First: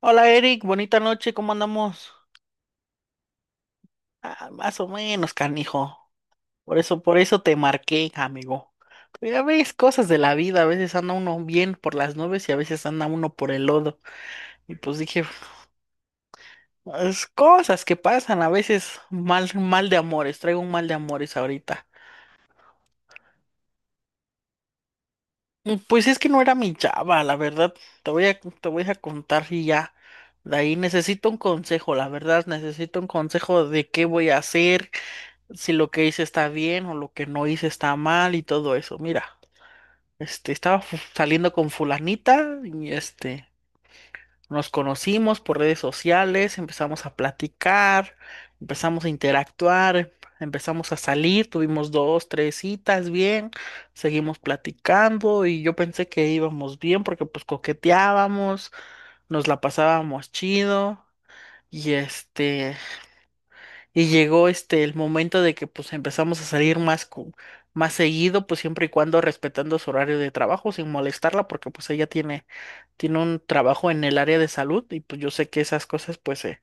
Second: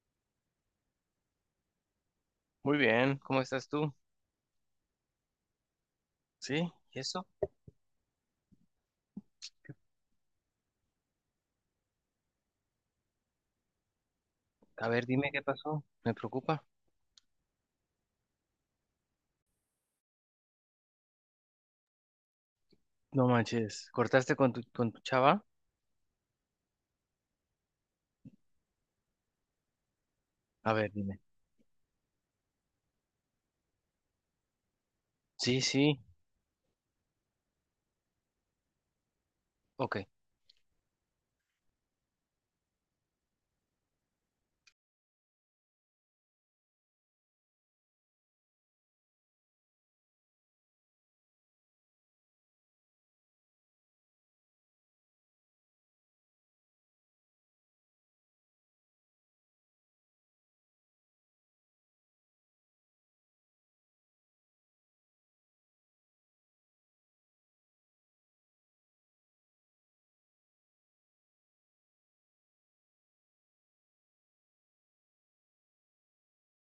Hola Eric, bonita noche, ¿cómo andamos? Muy bien, ¿cómo estás tú? Ah, más o menos, canijo. ¿Sí? Por ¿Y eso, por eso? eso te marqué, amigo. Ya ves, cosas de la vida, a veces anda uno bien por las nubes y a veces anda uno por el lodo. Y A pues ver, dije, dime qué pasó. Me preocupa. es cosas que pasan, a veces mal, mal de amores, traigo un mal de amores ahorita. No manches. ¿Cortaste con tu chava? Mm, pues es que no era mi chava, la verdad. Te voy a contar y ya. De A ahí ver, dime. necesito un consejo, la verdad, necesito un consejo de qué voy a hacer Sí, si lo sí. que hice está bien o lo que no hice está mal y todo eso. Mira, Ok. Estaba saliendo con fulanita y nos conocimos por redes sociales, empezamos a platicar, empezamos a interactuar, empezamos a salir, tuvimos dos, tres citas bien, seguimos platicando y yo pensé que íbamos bien porque pues coqueteábamos, nos la pasábamos chido. Y este, y llegó el momento de que pues empezamos a salir más seguido, pues siempre y cuando respetando su horario de trabajo, sin molestarla, porque pues ella tiene un trabajo en el área de salud, y pues yo sé que esas cosas pues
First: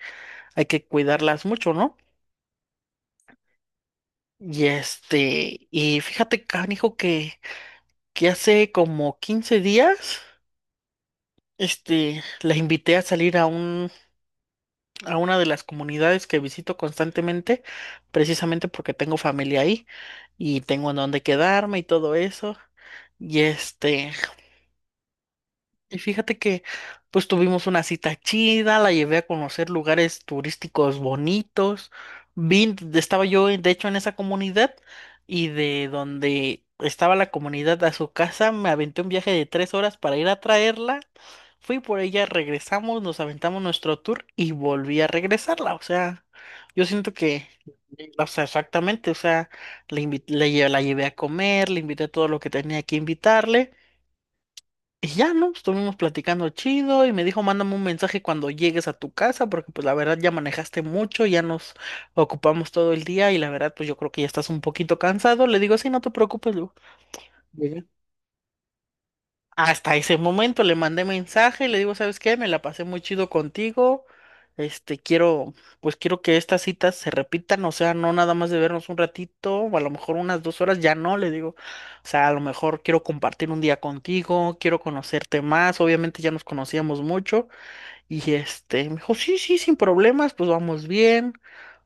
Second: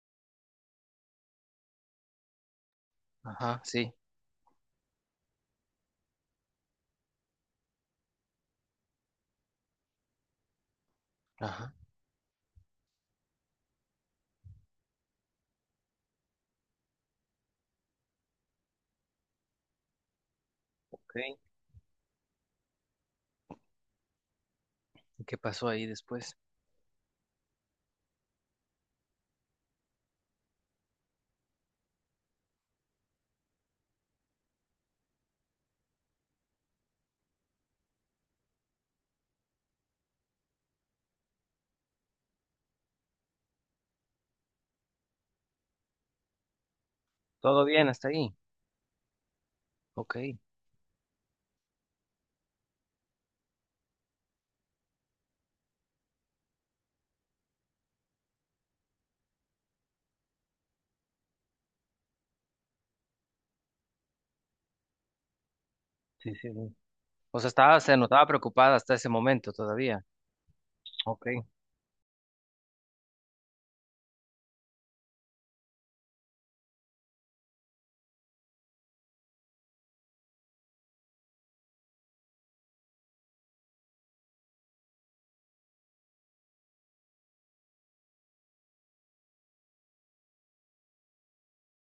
hay que cuidarlas mucho, ¿no? Ajá, sí. Y fíjate, canijo, que hace como 15 días, Ajá. La invité a salir a un a una de las comunidades que visito constantemente, precisamente porque tengo familia ahí y tengo en Ok. dónde quedarme y todo eso. Y este, ¿Y qué pasó ahí y después? fíjate que pues tuvimos una cita chida, la llevé a conocer lugares turísticos bonitos. Estaba yo de hecho en esa comunidad y de donde estaba la comunidad a su casa me aventé un viaje de 3 horas para ir a traerla. Fui por ella, regresamos, nos aventamos nuestro tour y volví a regresarla. O sea, yo siento que, ¿Todo bien hasta o ahí? sea, exactamente, o sea, le Ok. invi- Sí, le lle- la llevé a comer, le invité todo lo que tenía que invitarle. Y ya, ¿no? Estuvimos platicando chido y me dijo, mándame un mensaje cuando llegues a tu casa, porque pues la verdad ya manejaste mucho, ya nos ocupamos todo el día y la verdad pues yo creo que ya estás un poquito cansado. Le digo, sí, no te sí. Sí. preocupes, Lu. O sea, estaba, se notaba preocupada hasta ese momento Hasta todavía. ese momento le mandé Ok. mensaje, le digo, ¿sabes qué? Me la pasé muy chido contigo. Este, quiero, pues quiero que estas citas se repitan, o sea, no nada más de vernos un ratito, o a lo mejor unas 2 horas, ya no, le digo. O sea, a lo mejor quiero compartir un día contigo, quiero conocerte más, obviamente ya nos conocíamos mucho. Me dijo, sí, sí, sin problemas, pues vamos bien.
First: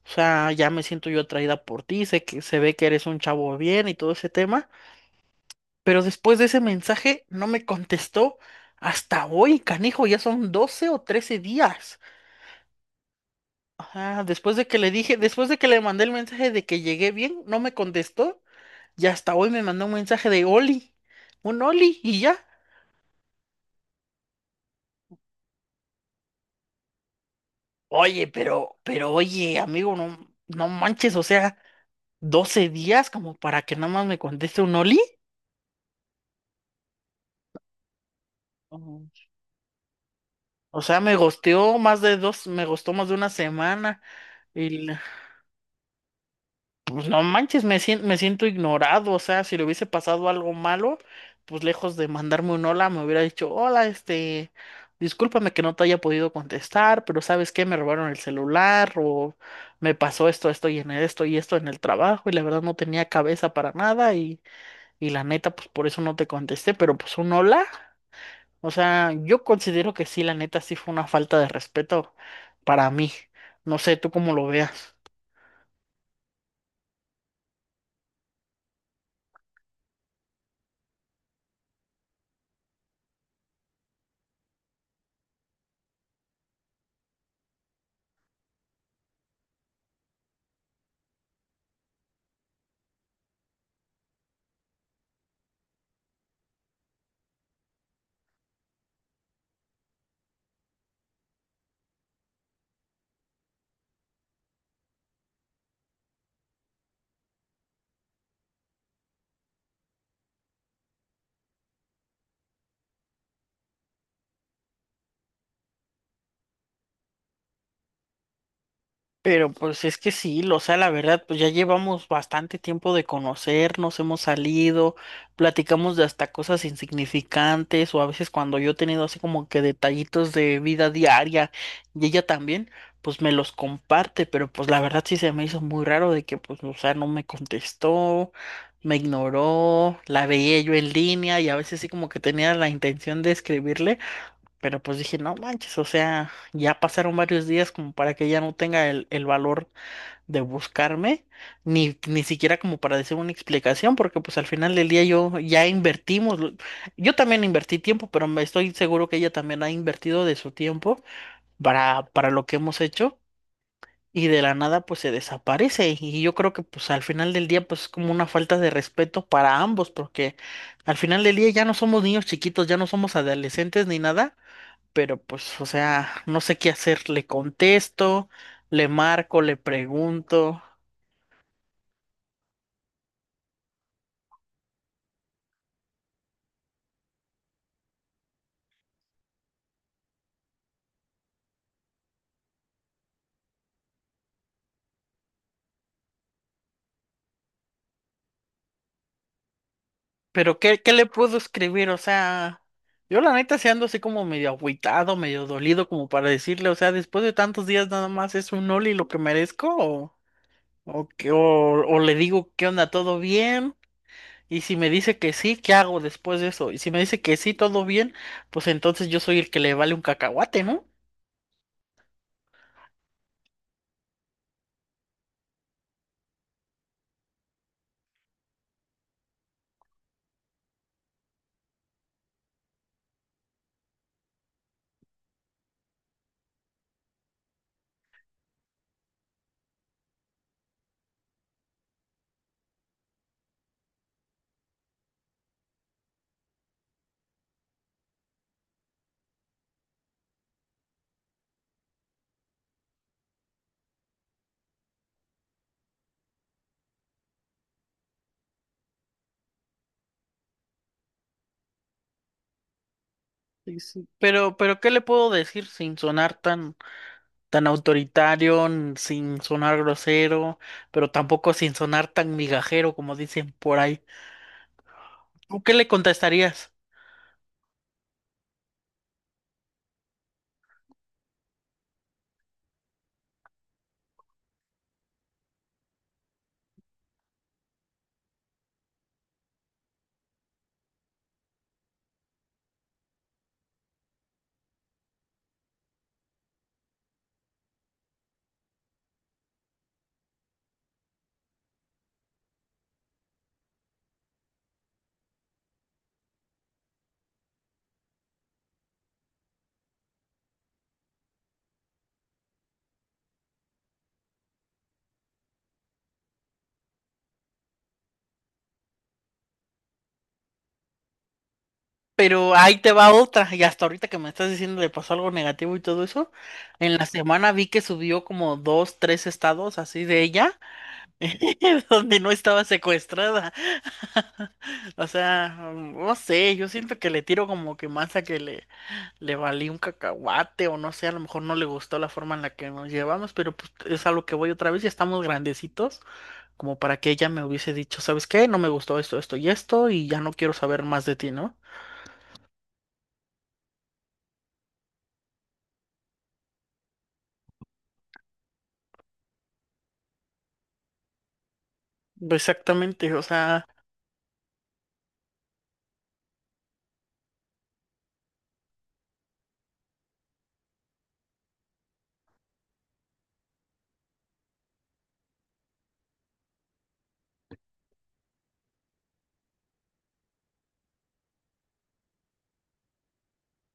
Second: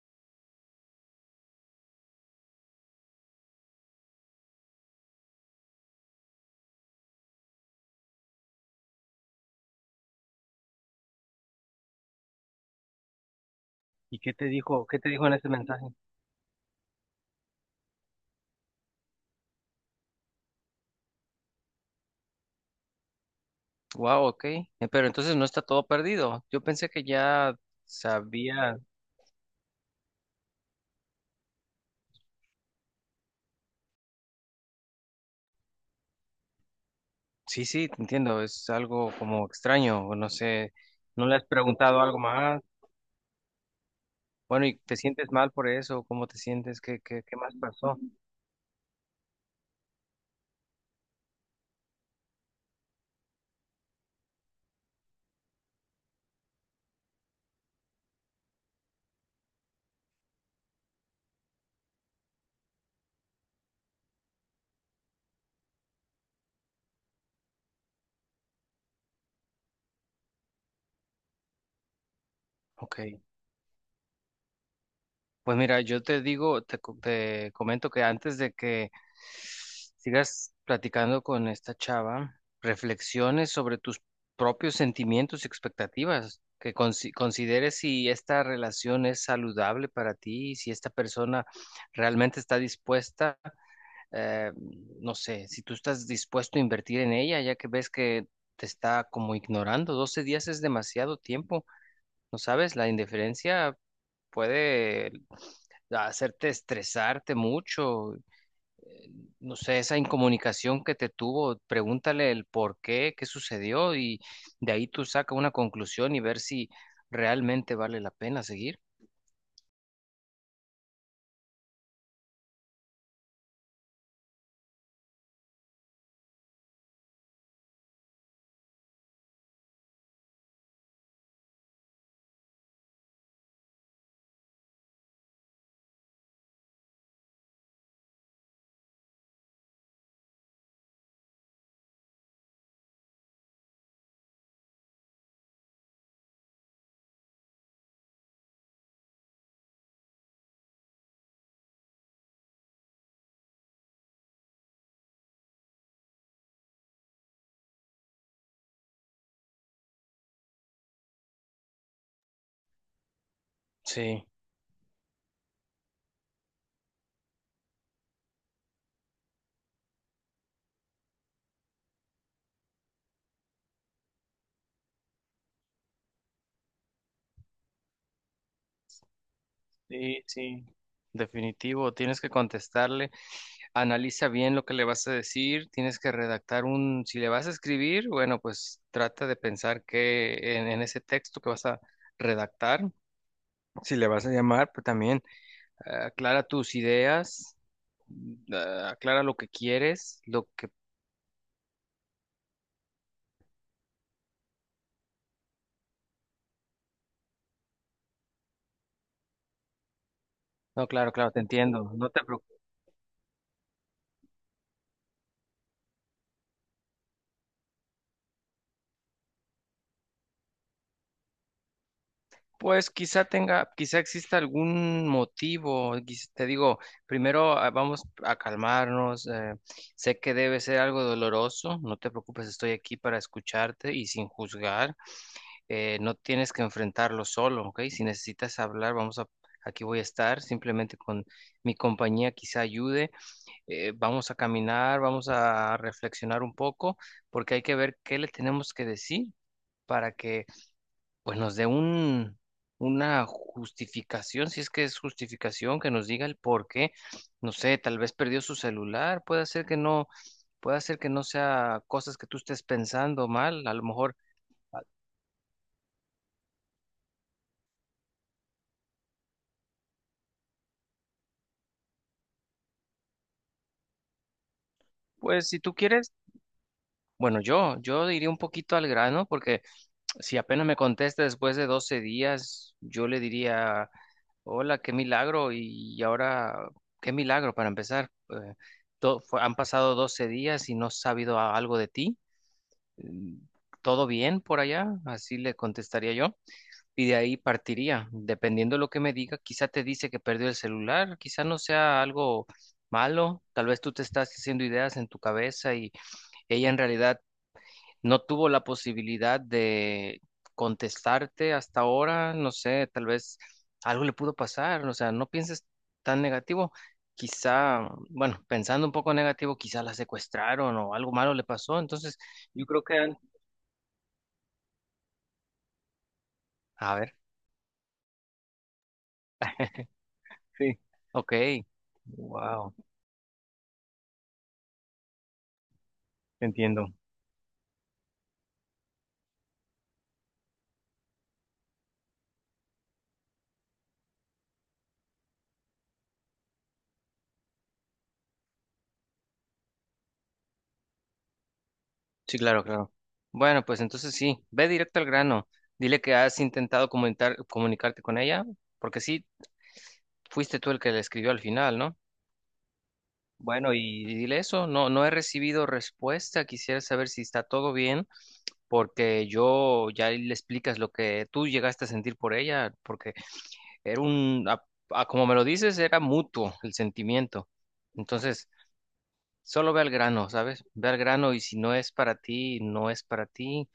O sea, ya me siento yo atraída por ti, sé que se ve que eres un chavo bien y todo ese tema. Pero después de ese mensaje no me contestó hasta hoy, canijo, ya son 12 o 13 días. ¿Y Ajá, después de que le ¿Qué te dije, dijo en después ese de que le mensaje? mandé el mensaje de que llegué bien, no me contestó, y hasta hoy me mandó un mensaje de Oli, un Oli y ya. Wow, ok. Pero entonces no está todo perdido. Yo pensé que ya Oye, sabía. pero oye, amigo, no, no manches, o sea, 12 días como para que nada más me conteste un Oli. Sí, sí, te entiendo, es Ujú. algo como extraño, o no sé, O sea, me no le has gosteó preguntado más de algo dos, más. me gustó más de una semana. Bueno, ¿y Y te sientes mal por eso? ¿Cómo te sientes? ¿Qué, pues no qué, qué más manches, me pasó? siento, me siento ignorado, o sea, si le hubiese pasado algo malo, pues lejos de mandarme un hola, me hubiera dicho, hola, discúlpame que no te haya podido contestar, pero ¿sabes qué? Me robaron el celular o me pasó esto, esto y en esto y esto en el trabajo y la verdad no tenía cabeza para nada, y la neta, pues por eso no te contesté, pero pues un hola, o sea, yo considero que sí, la neta sí fue una falta de respeto para Ok, mí, no sé, tú cómo lo veas. pues mira, yo te digo, te comento que antes de que sigas platicando con esta chava, reflexiones sobre tus propios sentimientos y expectativas, que consideres si esta relación es saludable para ti, si esta persona realmente está dispuesta. eh, no sé, si tú estás dispuesto a invertir en ella, ya que ves que te está como ignorando, 12 días es demasiado tiempo, ¿no sabes? La indiferencia puede hacerte estresarte mucho. eh, no sé, esa incomunicación que te tuvo, pregúntale el por qué, qué sucedió, y de ahí tú saca una conclusión y ver si realmente vale la pena seguir. Pero pues es que sí, o sea, la verdad, pues ya llevamos bastante tiempo de conocernos, hemos salido, platicamos de hasta cosas insignificantes o a veces cuando yo he tenido así como que detallitos de vida diaria y ella también, pues me los comparte, pero pues la verdad sí se me hizo muy raro de que pues, o sea, no me contestó, me ignoró, la veía yo en línea y a veces sí como que tenía la intención de escribirle. Pero pues dije, no manches, o sea, ya pasaron varios días como para que ella no tenga el valor de buscarme, ni siquiera como para decir una explicación, porque pues al final del día yo ya invertimos, yo también invertí tiempo, pero me estoy seguro que ella también ha invertido de su tiempo para lo que hemos hecho, Sí, y de la nada pues se desaparece, y yo creo que pues al final del día pues es como una falta de respeto para ambos, porque al final del día ya no somos niños chiquitos, ya no somos adolescentes ni nada, pero pues, o sea, no sé qué hacer. Le contesto, le marco, le sí, pregunto, sí. Definitivo, tienes que contestarle. Analiza bien lo que le vas a decir, tienes que redactar si le vas a escribir, bueno, pues trata de pensar que en ese texto que vas a redactar, si le vas a llamar, pues también, aclara tus ideas. Aclara lo que quieres, lo pero que... ¿qué le puedo escribir? O sea, yo la neta se ando así como medio agüitado, medio dolido, como para decirle, o sea, después de tantos días nada más es un Oli lo que merezco, o, No, o, claro, qué- claro, o, te entiendo, o no le te digo, preocupes. ¿qué onda? ¿Todo bien? Y si me dice que sí, ¿qué hago después de eso? Y si me dice que sí, todo bien, pues entonces yo soy el que le vale un cacahuate, ¿no? Pues quizá tenga, quizá exista algún motivo. Te digo, primero, vamos a calmarnos. Sé que debe ser algo doloroso. No te preocupes, estoy aquí para escucharte y sin juzgar. No tienes que enfrentarlo solo, ¿ok? Si necesitas hablar, aquí voy a estar. Simplemente con mi compañía quizá ayude. Vamos a caminar, vamos a reflexionar un poco, porque hay que ver qué le tenemos que decir, para que pues nos dé una justificación, si es que es justificación, que nos diga el por qué. No sé, tal vez perdió su celular, puede ser que no, puede ser que no sea cosas que tú estés pensando mal, a Sí, lo sí. mejor. Pero ah, ¿qué le puedo decir sin sonar tan autoritario, sin sonar grosero, pero tampoco sin sonar tan migajero como dicen por ahí. pues si ¿Tú qué tú le quieres, contestarías? bueno, yo iría un poquito al grano, porque si apenas me contesta después de 12 días, yo le diría, hola, qué milagro, y ahora, qué milagro para empezar. Han pasado 12 días y no has sabido algo de ti. mm, ¿Todo bien por allá? Así le contestaría yo. Y de ahí partiría. Dependiendo de lo que me diga, quizá te dice que perdió el celular, quizá no sea algo malo. Tal vez tú te estás haciendo ideas en tu cabeza y ella en realidad no tuvo la posibilidad de contestarte hasta ahora. No sé, tal vez algo le pudo pasar. O sea, no pienses tan negativo. Quizá, bueno, pensando un poco negativo, quizá la secuestraron o algo malo le pasó. Entonces, Pero yo ahí creo te que... va otra, y hasta ahorita que me estás diciendo le pasó algo negativo y todo eso, A en la ver. semana vi que subió como dos, tres estados así de ella, Sí, ok, donde no estaba wow, secuestrada. O sea, no sé, yo entiendo. siento que le tiro como que más a que le valí un cacahuate, o no sé, a lo mejor no le gustó la forma en la que nos llevamos, pero pues es a lo que voy, otra vez, ya estamos grandecitos, como para que ella me hubiese dicho, ¿sabes qué? No me gustó esto, esto y esto, y ya no quiero saber más de ti, ¿no? Sí, claro, claro. Bueno, pues entonces sí, ve directo al grano. Dile que has intentado comunicarte con ella, porque sí, fuiste tú el que le escribió al final, ¿no? Exactamente, o sea, Bueno, y dile eso, no, no he recibido respuesta, quisiera saber si está todo bien, porque, yo ya le explicas lo que tú llegaste a sentir por ella, porque era como me lo dices, era mutuo el sentimiento. Entonces, solo ve al grano, ¿sabes? Ve al grano, y si no es para ti, no es para ti.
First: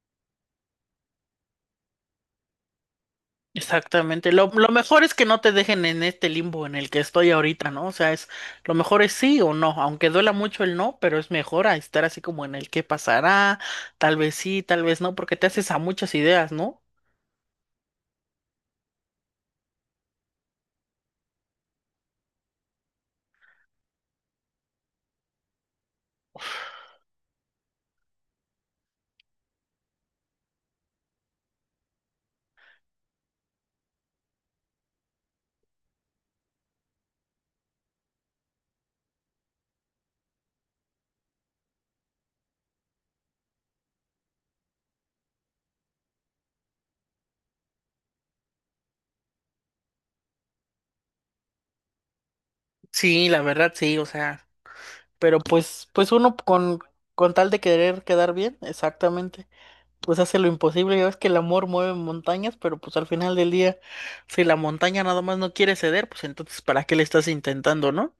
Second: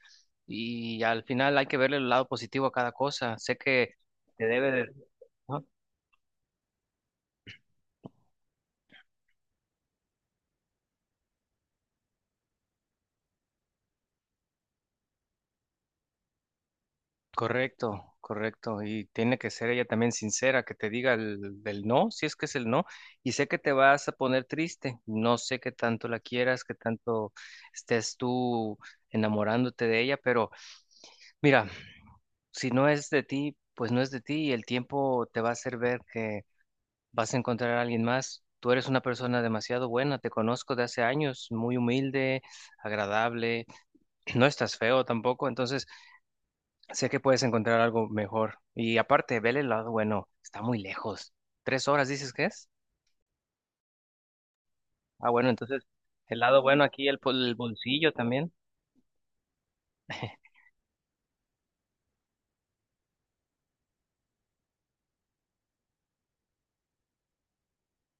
Y al final hay que verle el lado positivo a cada cosa. Sé que exactamente. te Lo debe de... mejor es que no te Ah, dejen en este limbo en el que estoy ahorita, ¿no? O sea, es lo mejor es sí o no, aunque duela mucho el no, pero es mejor a estar así como en el qué pasará, tal vez sí, tal vez no, porque te haces a muchas ideas, ¿no? Correcto, correcto. Y tiene que ser ella también sincera, que te diga del no, si es que es el no. Y sé que te vas a poner triste. No sé qué tanto la quieras, qué tanto estés tú enamorándote de ella, pero mira, si no es de ti, pues no es de ti, y el tiempo te va a hacer ver que vas a encontrar a alguien más. Tú eres una persona demasiado buena, te conozco de hace años, muy humilde, agradable, no estás feo tampoco, entonces sé que puedes encontrar algo mejor. Y aparte, vele el lado bueno, está muy lejos. ¿3 horas dices que es? Sí, la verdad, sí, o sea. Ah, Pero bueno, entonces pues uno, el lado con, bueno aquí, con tal el de querer bolsillo quedar también. bien, exactamente, pues hace lo imposible. Ya ves que el amor mueve montañas, pero pues al final del día, si la montaña nada más no quiere ceder, pues entonces ¿para qué le estás intentando, no?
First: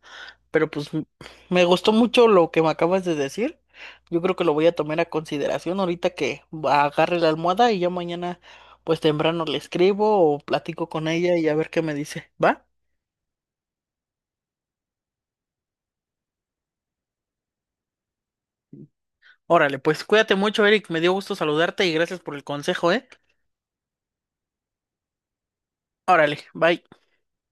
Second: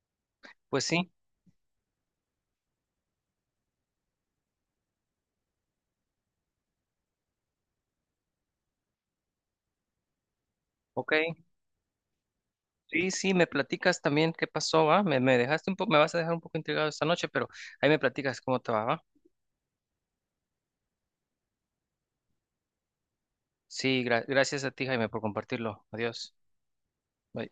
Pero Pues pues sí, me gustó mucho lo que me acabas de decir. Yo creo que lo voy a tomar a consideración ahorita que agarre la almohada y ya mañana, pues temprano le escribo o platico con ok. ella y a ver qué me dice. ¿Va? Sí, sí, me platicas también qué pasó, ¿va? Me dejaste un poco, me vas a dejar un poco intrigado esta noche, pero ahí me platicas cómo te va, ¿va? Órale, pues cuídate mucho, Eric. Me dio gusto saludarte y gracias por el consejo, ¿eh? Sí, gracias a ti, Jaime, por compartirlo. Adiós. Órale, bye. Bye.